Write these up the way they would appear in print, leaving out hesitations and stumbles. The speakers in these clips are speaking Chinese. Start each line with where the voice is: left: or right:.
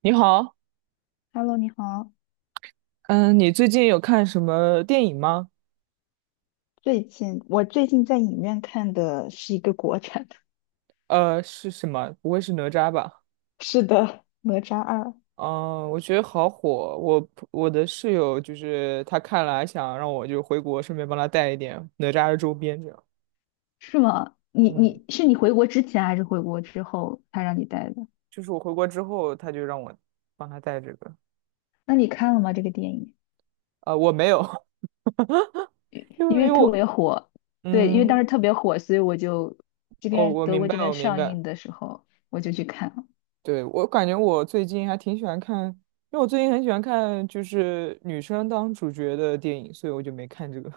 right: 你好，
left: Hello，你好。
right: 嗯，你最近有看什么电影吗？
left: 我最近在影院看的是一个国产的，
right: 是什么？不会是哪吒吧？
left: 是的，《哪吒二》。
right: 嗯，我觉得好火。我的室友就是他看了，还想让我就回国，顺便帮他带一点哪吒的周边，这样。
left: 是吗？你
right: 嗯，
left: 你是你回国之前还是回国之后他让你带的？
right: 就是我回国之后，他就让我帮他带这个。
left: 那你看了吗？这个电影，
right: 我没有。
left: 因
right: 因
left: 因
right: 为因
left: 为
right: 为
left: 特别
right: 我，
left: 火，对，因为当时
right: 嗯，
left: 特别火，所以我就这
right: 哦，
left: 边
right: 我
left: 德
right: 明
left: 国
right: 白，
left: 这边
right: 我明
left: 上
right: 白。
left: 映的时候我就去看了。
right: 对，我感觉我最近还挺喜欢看，因为我最近很喜欢看就是女生当主角的电影，所以我就没看这个。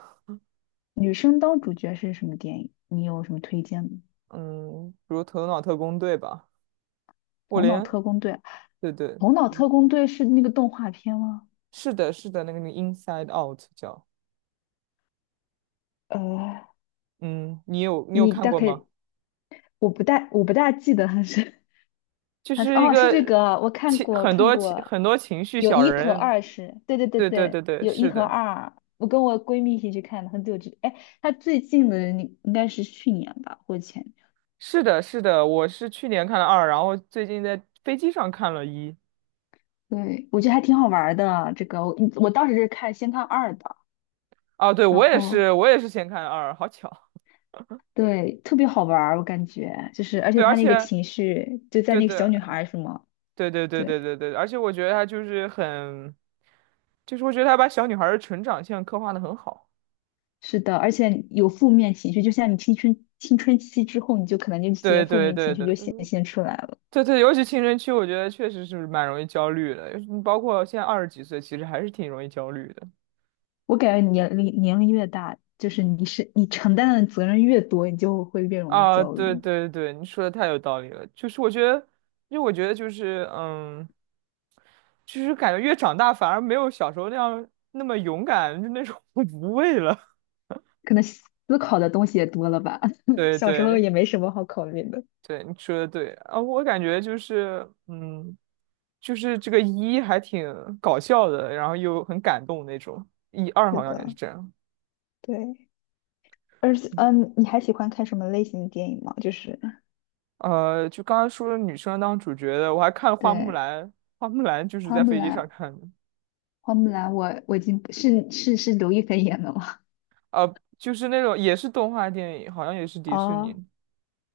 left: 女生当主角是什么电影？你有什么推荐吗？
right: 嗯，比如《头脑特工队》吧，我
left: 《头脑
right: 连，
left: 特工队》，
right: 对对，
left: 《头脑特工队》是那个动画片吗？
right: 是的，是的，那个《Inside Out》叫，
left: 呃，
right: 嗯，你有
left: 你
right: 看
left: 大
right: 过
left: 概
right: 吗？
left: 我不大记得他是，
right: 就是一
left: 哦，是这
right: 个
left: 个，我看
right: 情
left: 过我
right: 很
left: 看
right: 多情
left: 过，
right: 很多情绪
left: 有
right: 小
left: 一和
right: 人，
left: 二，是，对对对
right: 对对对
left: 对，
right: 对，
left: 有一
right: 是
left: 和
right: 的，
left: 二，我跟我闺蜜一起去看的，很久之哎，他最近的应该是去年吧或者前年，
right: 是的，是的，我是去年看了二，然后最近在飞机上看了一，
left: 对，我觉得还挺好玩儿的这个，我当时是先看二的，
right: 啊，对，
left: 然
right: 我也
left: 后
right: 是，我也是先看了二，好巧，
left: 对，特别好玩儿，我感觉就是，而且
right: 对，而
left: 他那个
right: 且，
left: 情绪就在
right: 对
left: 那个
right: 对
left: 小女孩儿是吗？
right: 对对对对
left: 对。
right: 对对，而且我觉得他就是很，就是我觉得他把小女孩儿的成长线刻画的很好。
left: 是的，而且有负面情绪，就像你青春期之后，你就可能这些
right: 对
left: 负
right: 对
left: 面
right: 对
left: 情绪
right: 对
left: 就显
right: 对
left: 现出来了。
right: 对对，尤其青春期，我觉得确实是蛮容易焦虑的，包括现在二十几岁，其实还是挺容易焦虑的。
left: 我感觉年龄越大，就是你承担的责任越多，你就会越容易
right: 啊，
left: 焦
right: 对
left: 虑，
right: 对对，你说的太有道理了。就是我觉得，因为我觉得就是，就是感觉越长大反而没有小时候那样那么勇敢，就那种 无畏了。
left: 可能思考的东西也多了吧。
right: 对
left: 小时候
right: 对
left: 也没什么好考虑的。
right: 对，你说的对啊，我感觉就是，就是这个一还挺搞笑的，然后又很感动那种，一二
left: 是
right: 好像也是
left: 的，
right: 这样。
left: 对。而且，
right: 嗯
left: 嗯，你还喜欢看什么类型的电影吗？就是，
right: 呃，就刚刚说的女生当主角的，我还看了《花木
left: 对，
right: 兰》，《花木兰》就是
left: 花
right: 在
left: 木
right: 飞机上
left: 兰，
right: 看的，
left: 花木兰，我已经不是刘亦菲演的吗？
right: 就是那种也是动画电影，好像也是迪士尼的。
left: 哦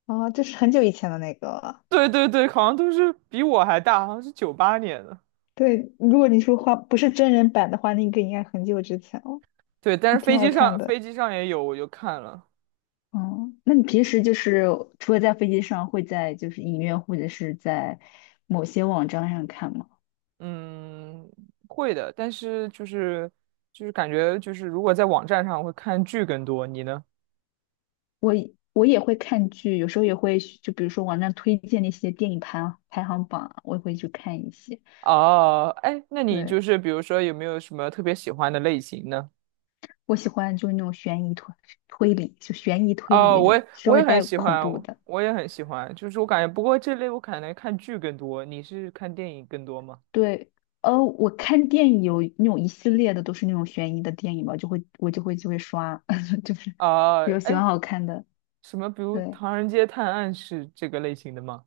left: 哦，就是很久以前的那个。
right: 对对对，好像都是比我还大，好像是98年的。
left: 对，如果你说画不是真人版的话，那个应该很久之前了，
right: 对，但是
left: 挺
right: 飞
left: 好
right: 机
left: 看
right: 上
left: 的。
right: 飞机上也有，我就看了。
left: 嗯，那你平时就是除了在飞机上，会在就是影院或者是在某些网站上看吗？
right: 嗯，会的，但是就是感觉就是如果在网站上会看剧更多，你呢？
left: 我也会看剧，有时候也会去就比如说网站推荐那些电影排行榜啊我也会去看一些。
right: 哦，哎，那你
left: 对，
right: 就是比如说有没有什么特别喜欢的类型呢？
left: 我喜欢就是那种悬疑推理，就悬疑推理
right: 哦，
left: 那
right: 我
left: 种
right: 也
left: 稍
right: 我也
left: 微
right: 很
left: 带
right: 喜
left: 恐
right: 欢，
left: 怖
right: 我
left: 的。
right: 我也很喜欢，就是我感觉，不过这类我可能看剧更多，你是看电影更多吗？
left: 对，我看电影有那种一系列的都是那种悬疑的电影吧，我就会刷，就是
right: 啊、
left: 比有喜欢
right: 哎，
left: 好看的。
right: 什么，比如
left: 对，
right: 《唐人街探案》是这个类型的吗？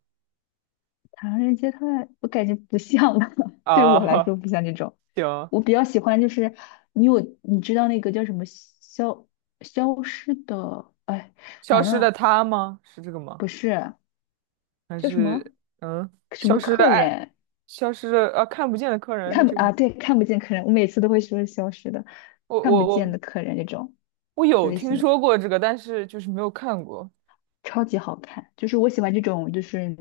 left: 《唐人街探案》我感觉不像吧 对我来
right: 啊、
left: 说不像这种。
right: 行，
left: 我比较喜欢就是，你知道那个叫什么，消失的，哎，
right: 《消
left: 完
right: 失的
left: 了，
right: 她》吗？是这个吗？
left: 不是，
right: 还
left: 叫什么，
right: 是嗯，
left: 什
right: 《消
left: 么
right: 失的
left: 客
right: 爱》，
left: 人，
right: 消失的啊，看不见的客人是
left: 看不
right: 这个吗？
left: 啊？对，看不见客人，我每次都会说消失的，
right: 我
left: 看不
right: 我
left: 见
right: 我
left: 的客人这种
right: 我有
left: 类
right: 听
left: 型的。
right: 说过这个，但是就是没有看过。
left: 超级好看，就是我喜欢这种，就是，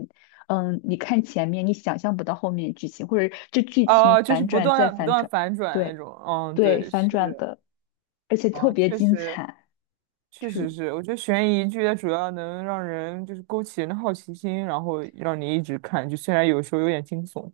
left: 嗯，你看前面，你想象不到后面剧情，或者这剧情
right: 啊、就是
left: 反
right: 不
left: 转再
right: 断不
left: 反
right: 断
left: 转，
right: 反转那
left: 对
right: 种。嗯，
left: 对，
right: 对，是
left: 反转
right: 的。
left: 的，而且特
right: 啊，
left: 别
right: 确
left: 精
right: 实。
left: 彩，就
right: 确实
left: 是
right: 是，我觉得悬疑剧它主要能让人就是勾起人的好奇心，然后让你一直看，就虽然有时候有点惊悚。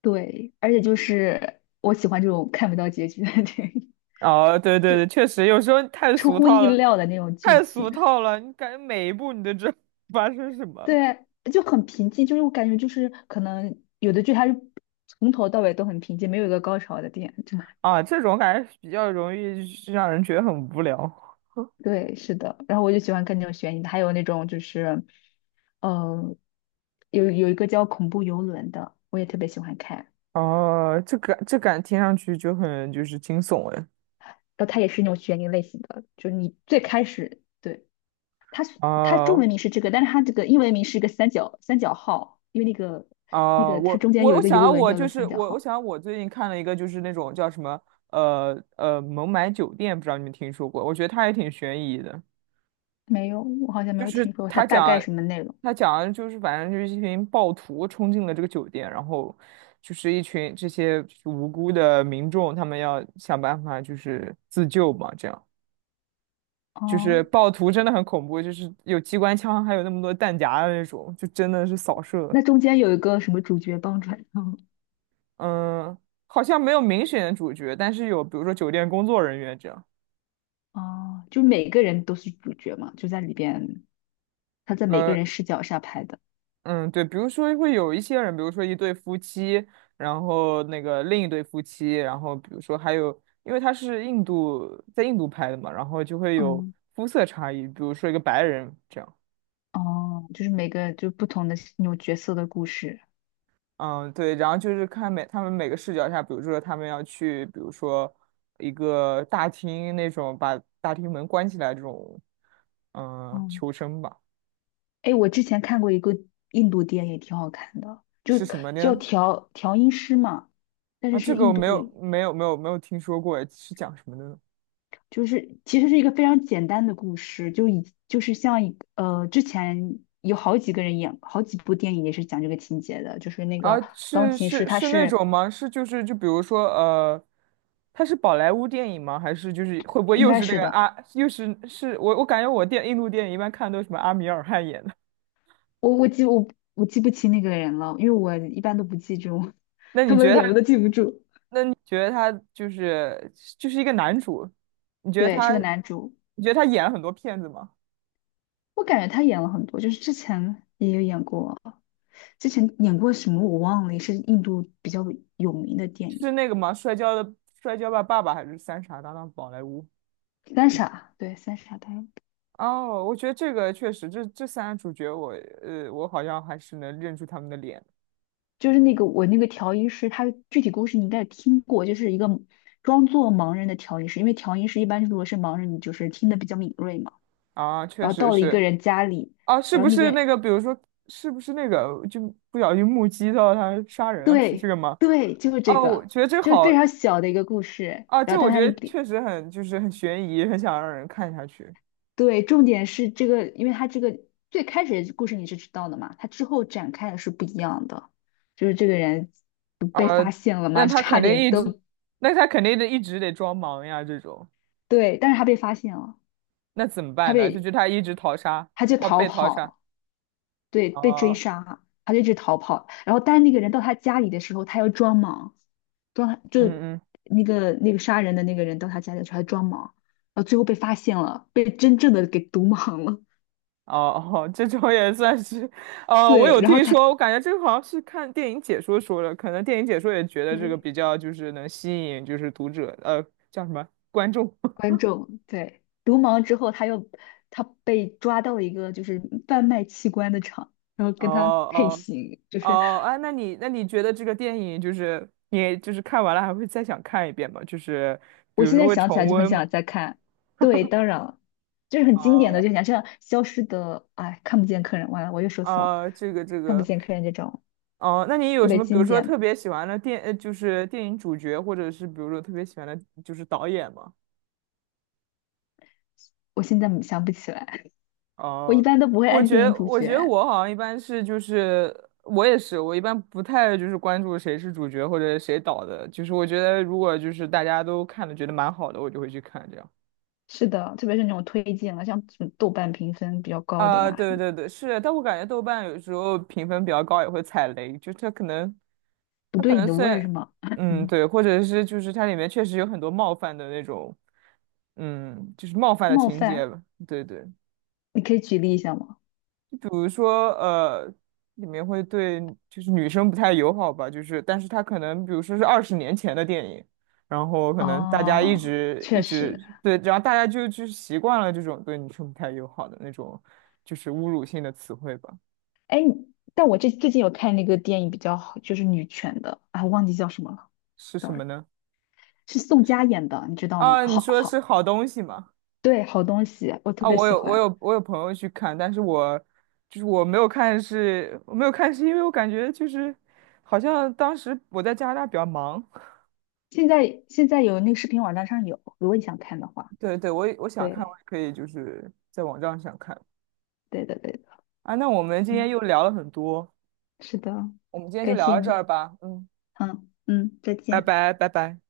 left: 对，而且就是我喜欢这种看不到结局的电影，
right: 啊，对对对，确实有时候 太
left: 出
right: 俗
left: 乎
right: 套
left: 意
right: 了，
left: 料的那种剧
right: 太俗
left: 情，
right: 套了，你感觉每一步你都知道 发生什么。
left: 对，就很平静，就是我感觉就是可能有的剧它是从头到尾都很平静，没有一个高潮的点，
right: 啊，这种感觉比较容易是让人觉得很无聊。
left: 对，是的。然后我就喜欢看那种悬疑的，还有那种就是，呃，有一个叫《恐怖游轮》的，我也特别喜欢看。
right: 啊。这感这感听上去就是惊悚哎。
left: 然后它也是那种悬疑类型的，就是你最开始对，它中
right: 啊
left: 文名是这个，但是它这个英文名是一个三角号，因为那个那
right: 啊、
left: 个它
right: 我
left: 中间
right: 我
left: 有一
right: 我
left: 个
right: 想
left: 游
right: 要
left: 轮
right: 我
left: 叫
right: 就
left: 做
right: 是
left: 三角
right: 我我
left: 号。
right: 想要我最近看了一个就是那种叫什么《孟买酒店》，不知道你们听说过？我觉得它也挺悬疑的，
left: 没有，我好像没
right: 就
left: 有
right: 是
left: 听说过它
right: 他
left: 大概
right: 讲
left: 什么内容。
right: 他讲的就是反正就是一群暴徒冲进了这个酒店，然后就是一群这些就是无辜的民众，他们要想办法就是自救嘛，这样就是
left: 哦，
right: 暴徒真的很恐怖，就是有机关枪，还有那么多弹夹的那种，就真的是扫射。
left: 那中间有一个什么主角帮转？
right: 嗯，好像没有明显的主角，但是有比如说酒店工作人员这样。
left: 哦，就每个人都是主角嘛，就在里边。他在每个
right: 呃，
left: 人视角下拍的。
right: 嗯，对，比如说会有一些人，比如说一对夫妻，然后那个另一对夫妻，然后比如说还有，因为它是印度，在印度拍的嘛，然后就会有
left: 嗯，
right: 肤色差异，比如说一个白人这样。
left: 哦，就是每个就不同的那种角色的故事。
right: 嗯，对，然后就是看他们每个视角下，比如说他们要去，比如说一个大厅那种把大厅门关起来这种，嗯、
left: 哦，
right: 求生吧，
left: 哎，我之前看过一个印度电影，挺好看的，就
right: 是什么
left: 叫
right: 呢？
left: 调音师嘛，但是
right: 啊，这
left: 是
right: 个我
left: 印度，
right: 没有听说过，哎，是讲什么的呢？
left: 就是其实是一个非常简单的故事，就是像一个，之前有好几个人演好几部电影也是讲这个情节的，就是那
right: 啊，
left: 个钢
right: 是
left: 琴师，
right: 是
left: 他
right: 是那
left: 是
right: 种吗？就比如说它是宝莱坞电影吗？还是就是会不会
left: 应
right: 又
left: 该
right: 是那
left: 是
right: 个
left: 的。
right: 阿、又是我感觉印度电影一般看都是什么阿米尔汗演的。
left: 我我记我我记不清那个人了，因为我一般都不记住
right: 那
left: 他
right: 你
left: 们的
right: 觉得
left: 脸我
right: 他？
left: 都记不住。
right: 那你觉得他就是一个男主？你觉得
left: 对，是
right: 他？
left: 个男主，
right: 你觉得他演了很多骗子吗？
left: 我感觉他演了很多，就是之前也有演过，之前演过什么我忘了，也是印度比较有名的电
right: 是
left: 影
right: 那个吗？摔跤吧爸爸还是三傻大闹宝莱坞？
left: 《三傻》。对，《三傻》他
right: 哦，我觉得这个确实，这三个主角我，我好像还是能认出他们的脸。
left: 就是我那个调音师，他具体故事你应该也听过，就是一个装作盲人的调音师，因为调音师一般如果是盲人，你就是听得比较敏锐嘛。
right: 啊，确
left: 然后
right: 实
left: 到了一个
right: 是
left: 人家里，
right: 啊，是
left: 然
right: 不
left: 后那
right: 是
left: 个，
right: 那个，比如说，是不是那个，就不小心目击到他杀人了，是这
left: 对
right: 个吗？
left: 对，就是这
right: 哦，我
left: 个，
right: 觉得这
left: 就是
right: 好。
left: 非常小的一个故事。
right: 啊，
left: 然
right: 这
left: 后，但
right: 我
left: 他
right: 觉
left: 那个，
right: 得确实很，就是很悬疑，很想让人看下去。
left: 对，重点是这个，因为他这个最开始的故事你是知道的嘛，他之后展开的是不一样的。就是这个人不
right: 啊。
left: 被发现了
right: 那
left: 嘛，就
right: 他
left: 差
right: 肯定
left: 点
right: 一直，
left: 都，
right: 那他肯定得一直得装忙呀，这种，
left: 对，但是他被发现了，
right: 那怎么
left: 他
right: 办呢？就
left: 被
right: 是他一直逃杀，
left: 他就
right: 他
left: 逃
right: 被逃杀。
left: 跑，对，被追
right: 哦，
left: 杀，他就一直逃跑。然后，但是那个人到他家里的时候，他要装莽，就
right: 嗯嗯。
left: 那个杀人的那个人到他家里去还装盲，然后最后被发现了，被真正的给毒盲了。
right: 哦哦，这种也算是，我
left: 对，
right: 有
left: 然后
right: 听
left: 他
right: 说，我感觉这个好像是看电影解说说的，可能电影解说也觉得这个
left: 对，
right: 比较就是能吸引就是读者，叫什么观众。
left: 观众，对，毒盲之后，他被抓到了一个就是贩卖器官的厂，然后
right: 哦
left: 跟他配
right: 哦
left: 型，就是
right: 哦，哎，那你觉得这个电影就是你就是看完了还会再想看一遍吗？就是比
left: 我
right: 如
left: 现
right: 说
left: 在
right: 会
left: 想起
right: 重
left: 来就很
right: 温吗？
left: 想再看。对，当然了，就是很经典的，
right: 哦
left: 就想像消失的，哎，看不见客人，完了我又说错了，
right: 啊，这个这
left: 看不
right: 个，
left: 见客人这种
right: 哦，那你
left: 特
right: 有什
left: 别
right: 么比如
left: 经
right: 说
left: 典，
right: 特别喜欢的就是电影主角，或者是比如说特别喜欢的就是导演吗？
left: 我现在想不起来。我一
right: 哦，
left: 般都不会
right: 我
left: 按
right: 觉
left: 电影
right: 得，
left: 主
right: 我觉得
left: 角。
right: 我好像一般是就是，我也是，我一般不太就是关注谁是主角或者谁导的，就是我觉得如果就是大家都看的觉得蛮好的，我就会去看这样。
left: 是的，特别是那种推荐了，像什么豆瓣评分比较高的
right: 啊、
left: 呀，什
right: 对
left: 么
right: 对对，是，但我感觉豆瓣有时候评分比较高也会踩雷，就它可能，
left: 不
right: 它可
left: 对你
right: 能
left: 的
right: 虽
left: 味儿是
right: 然，
left: 吗？
right: 嗯，
left: 嗯，
right: 对，或者是就是它里面确实有很多冒犯的那种，嗯，就是冒犯的
left: 冒
right: 情节
left: 犯，
right: 吧，对对。
left: 你可以举例一下吗？
right: 比如说里面会对就是女生不太友好吧，就是但是它可能比如说是20年前的电影，然后可能大家一
left: 哦，
right: 直
left: 确
right: 一直
left: 实，
right: 对，然后大家就习惯了这种对女生不太友好的那种就是侮辱性的词汇吧，
left: 哎，你但我这最近有看那个电影比较好，就是女权的啊，忘记叫什么了
right: 是什么
left: ，sorry，
right: 呢？
left: 是宋佳演的，你知道吗？
right: 啊，你
left: 好
right: 说是
left: 好，
right: 好东西吗？
left: 对，好东西，我特
right: 啊，
left: 别
right: 我
left: 喜
right: 有我
left: 欢。
right: 有我有朋友去看，但是我就是我没有看是，我没有看是因为我感觉就是好像当时我在加拿大比较忙，
left: 现在有那个视频网站上有，如果你想看的话，
right: 对对，我也想看，
left: 对，
right: 我也可以就是在网站上看。
left: 对的对的，
right: 啊。那我们今
left: 嗯，
right: 天又聊了很多，
left: 是的，
right: 我们今天就
left: 感
right: 聊
left: 谢
right: 到这
left: 你。
right: 儿吧。嗯，
left: 嗯嗯，再
right: 拜
left: 见。
right: 拜，拜拜。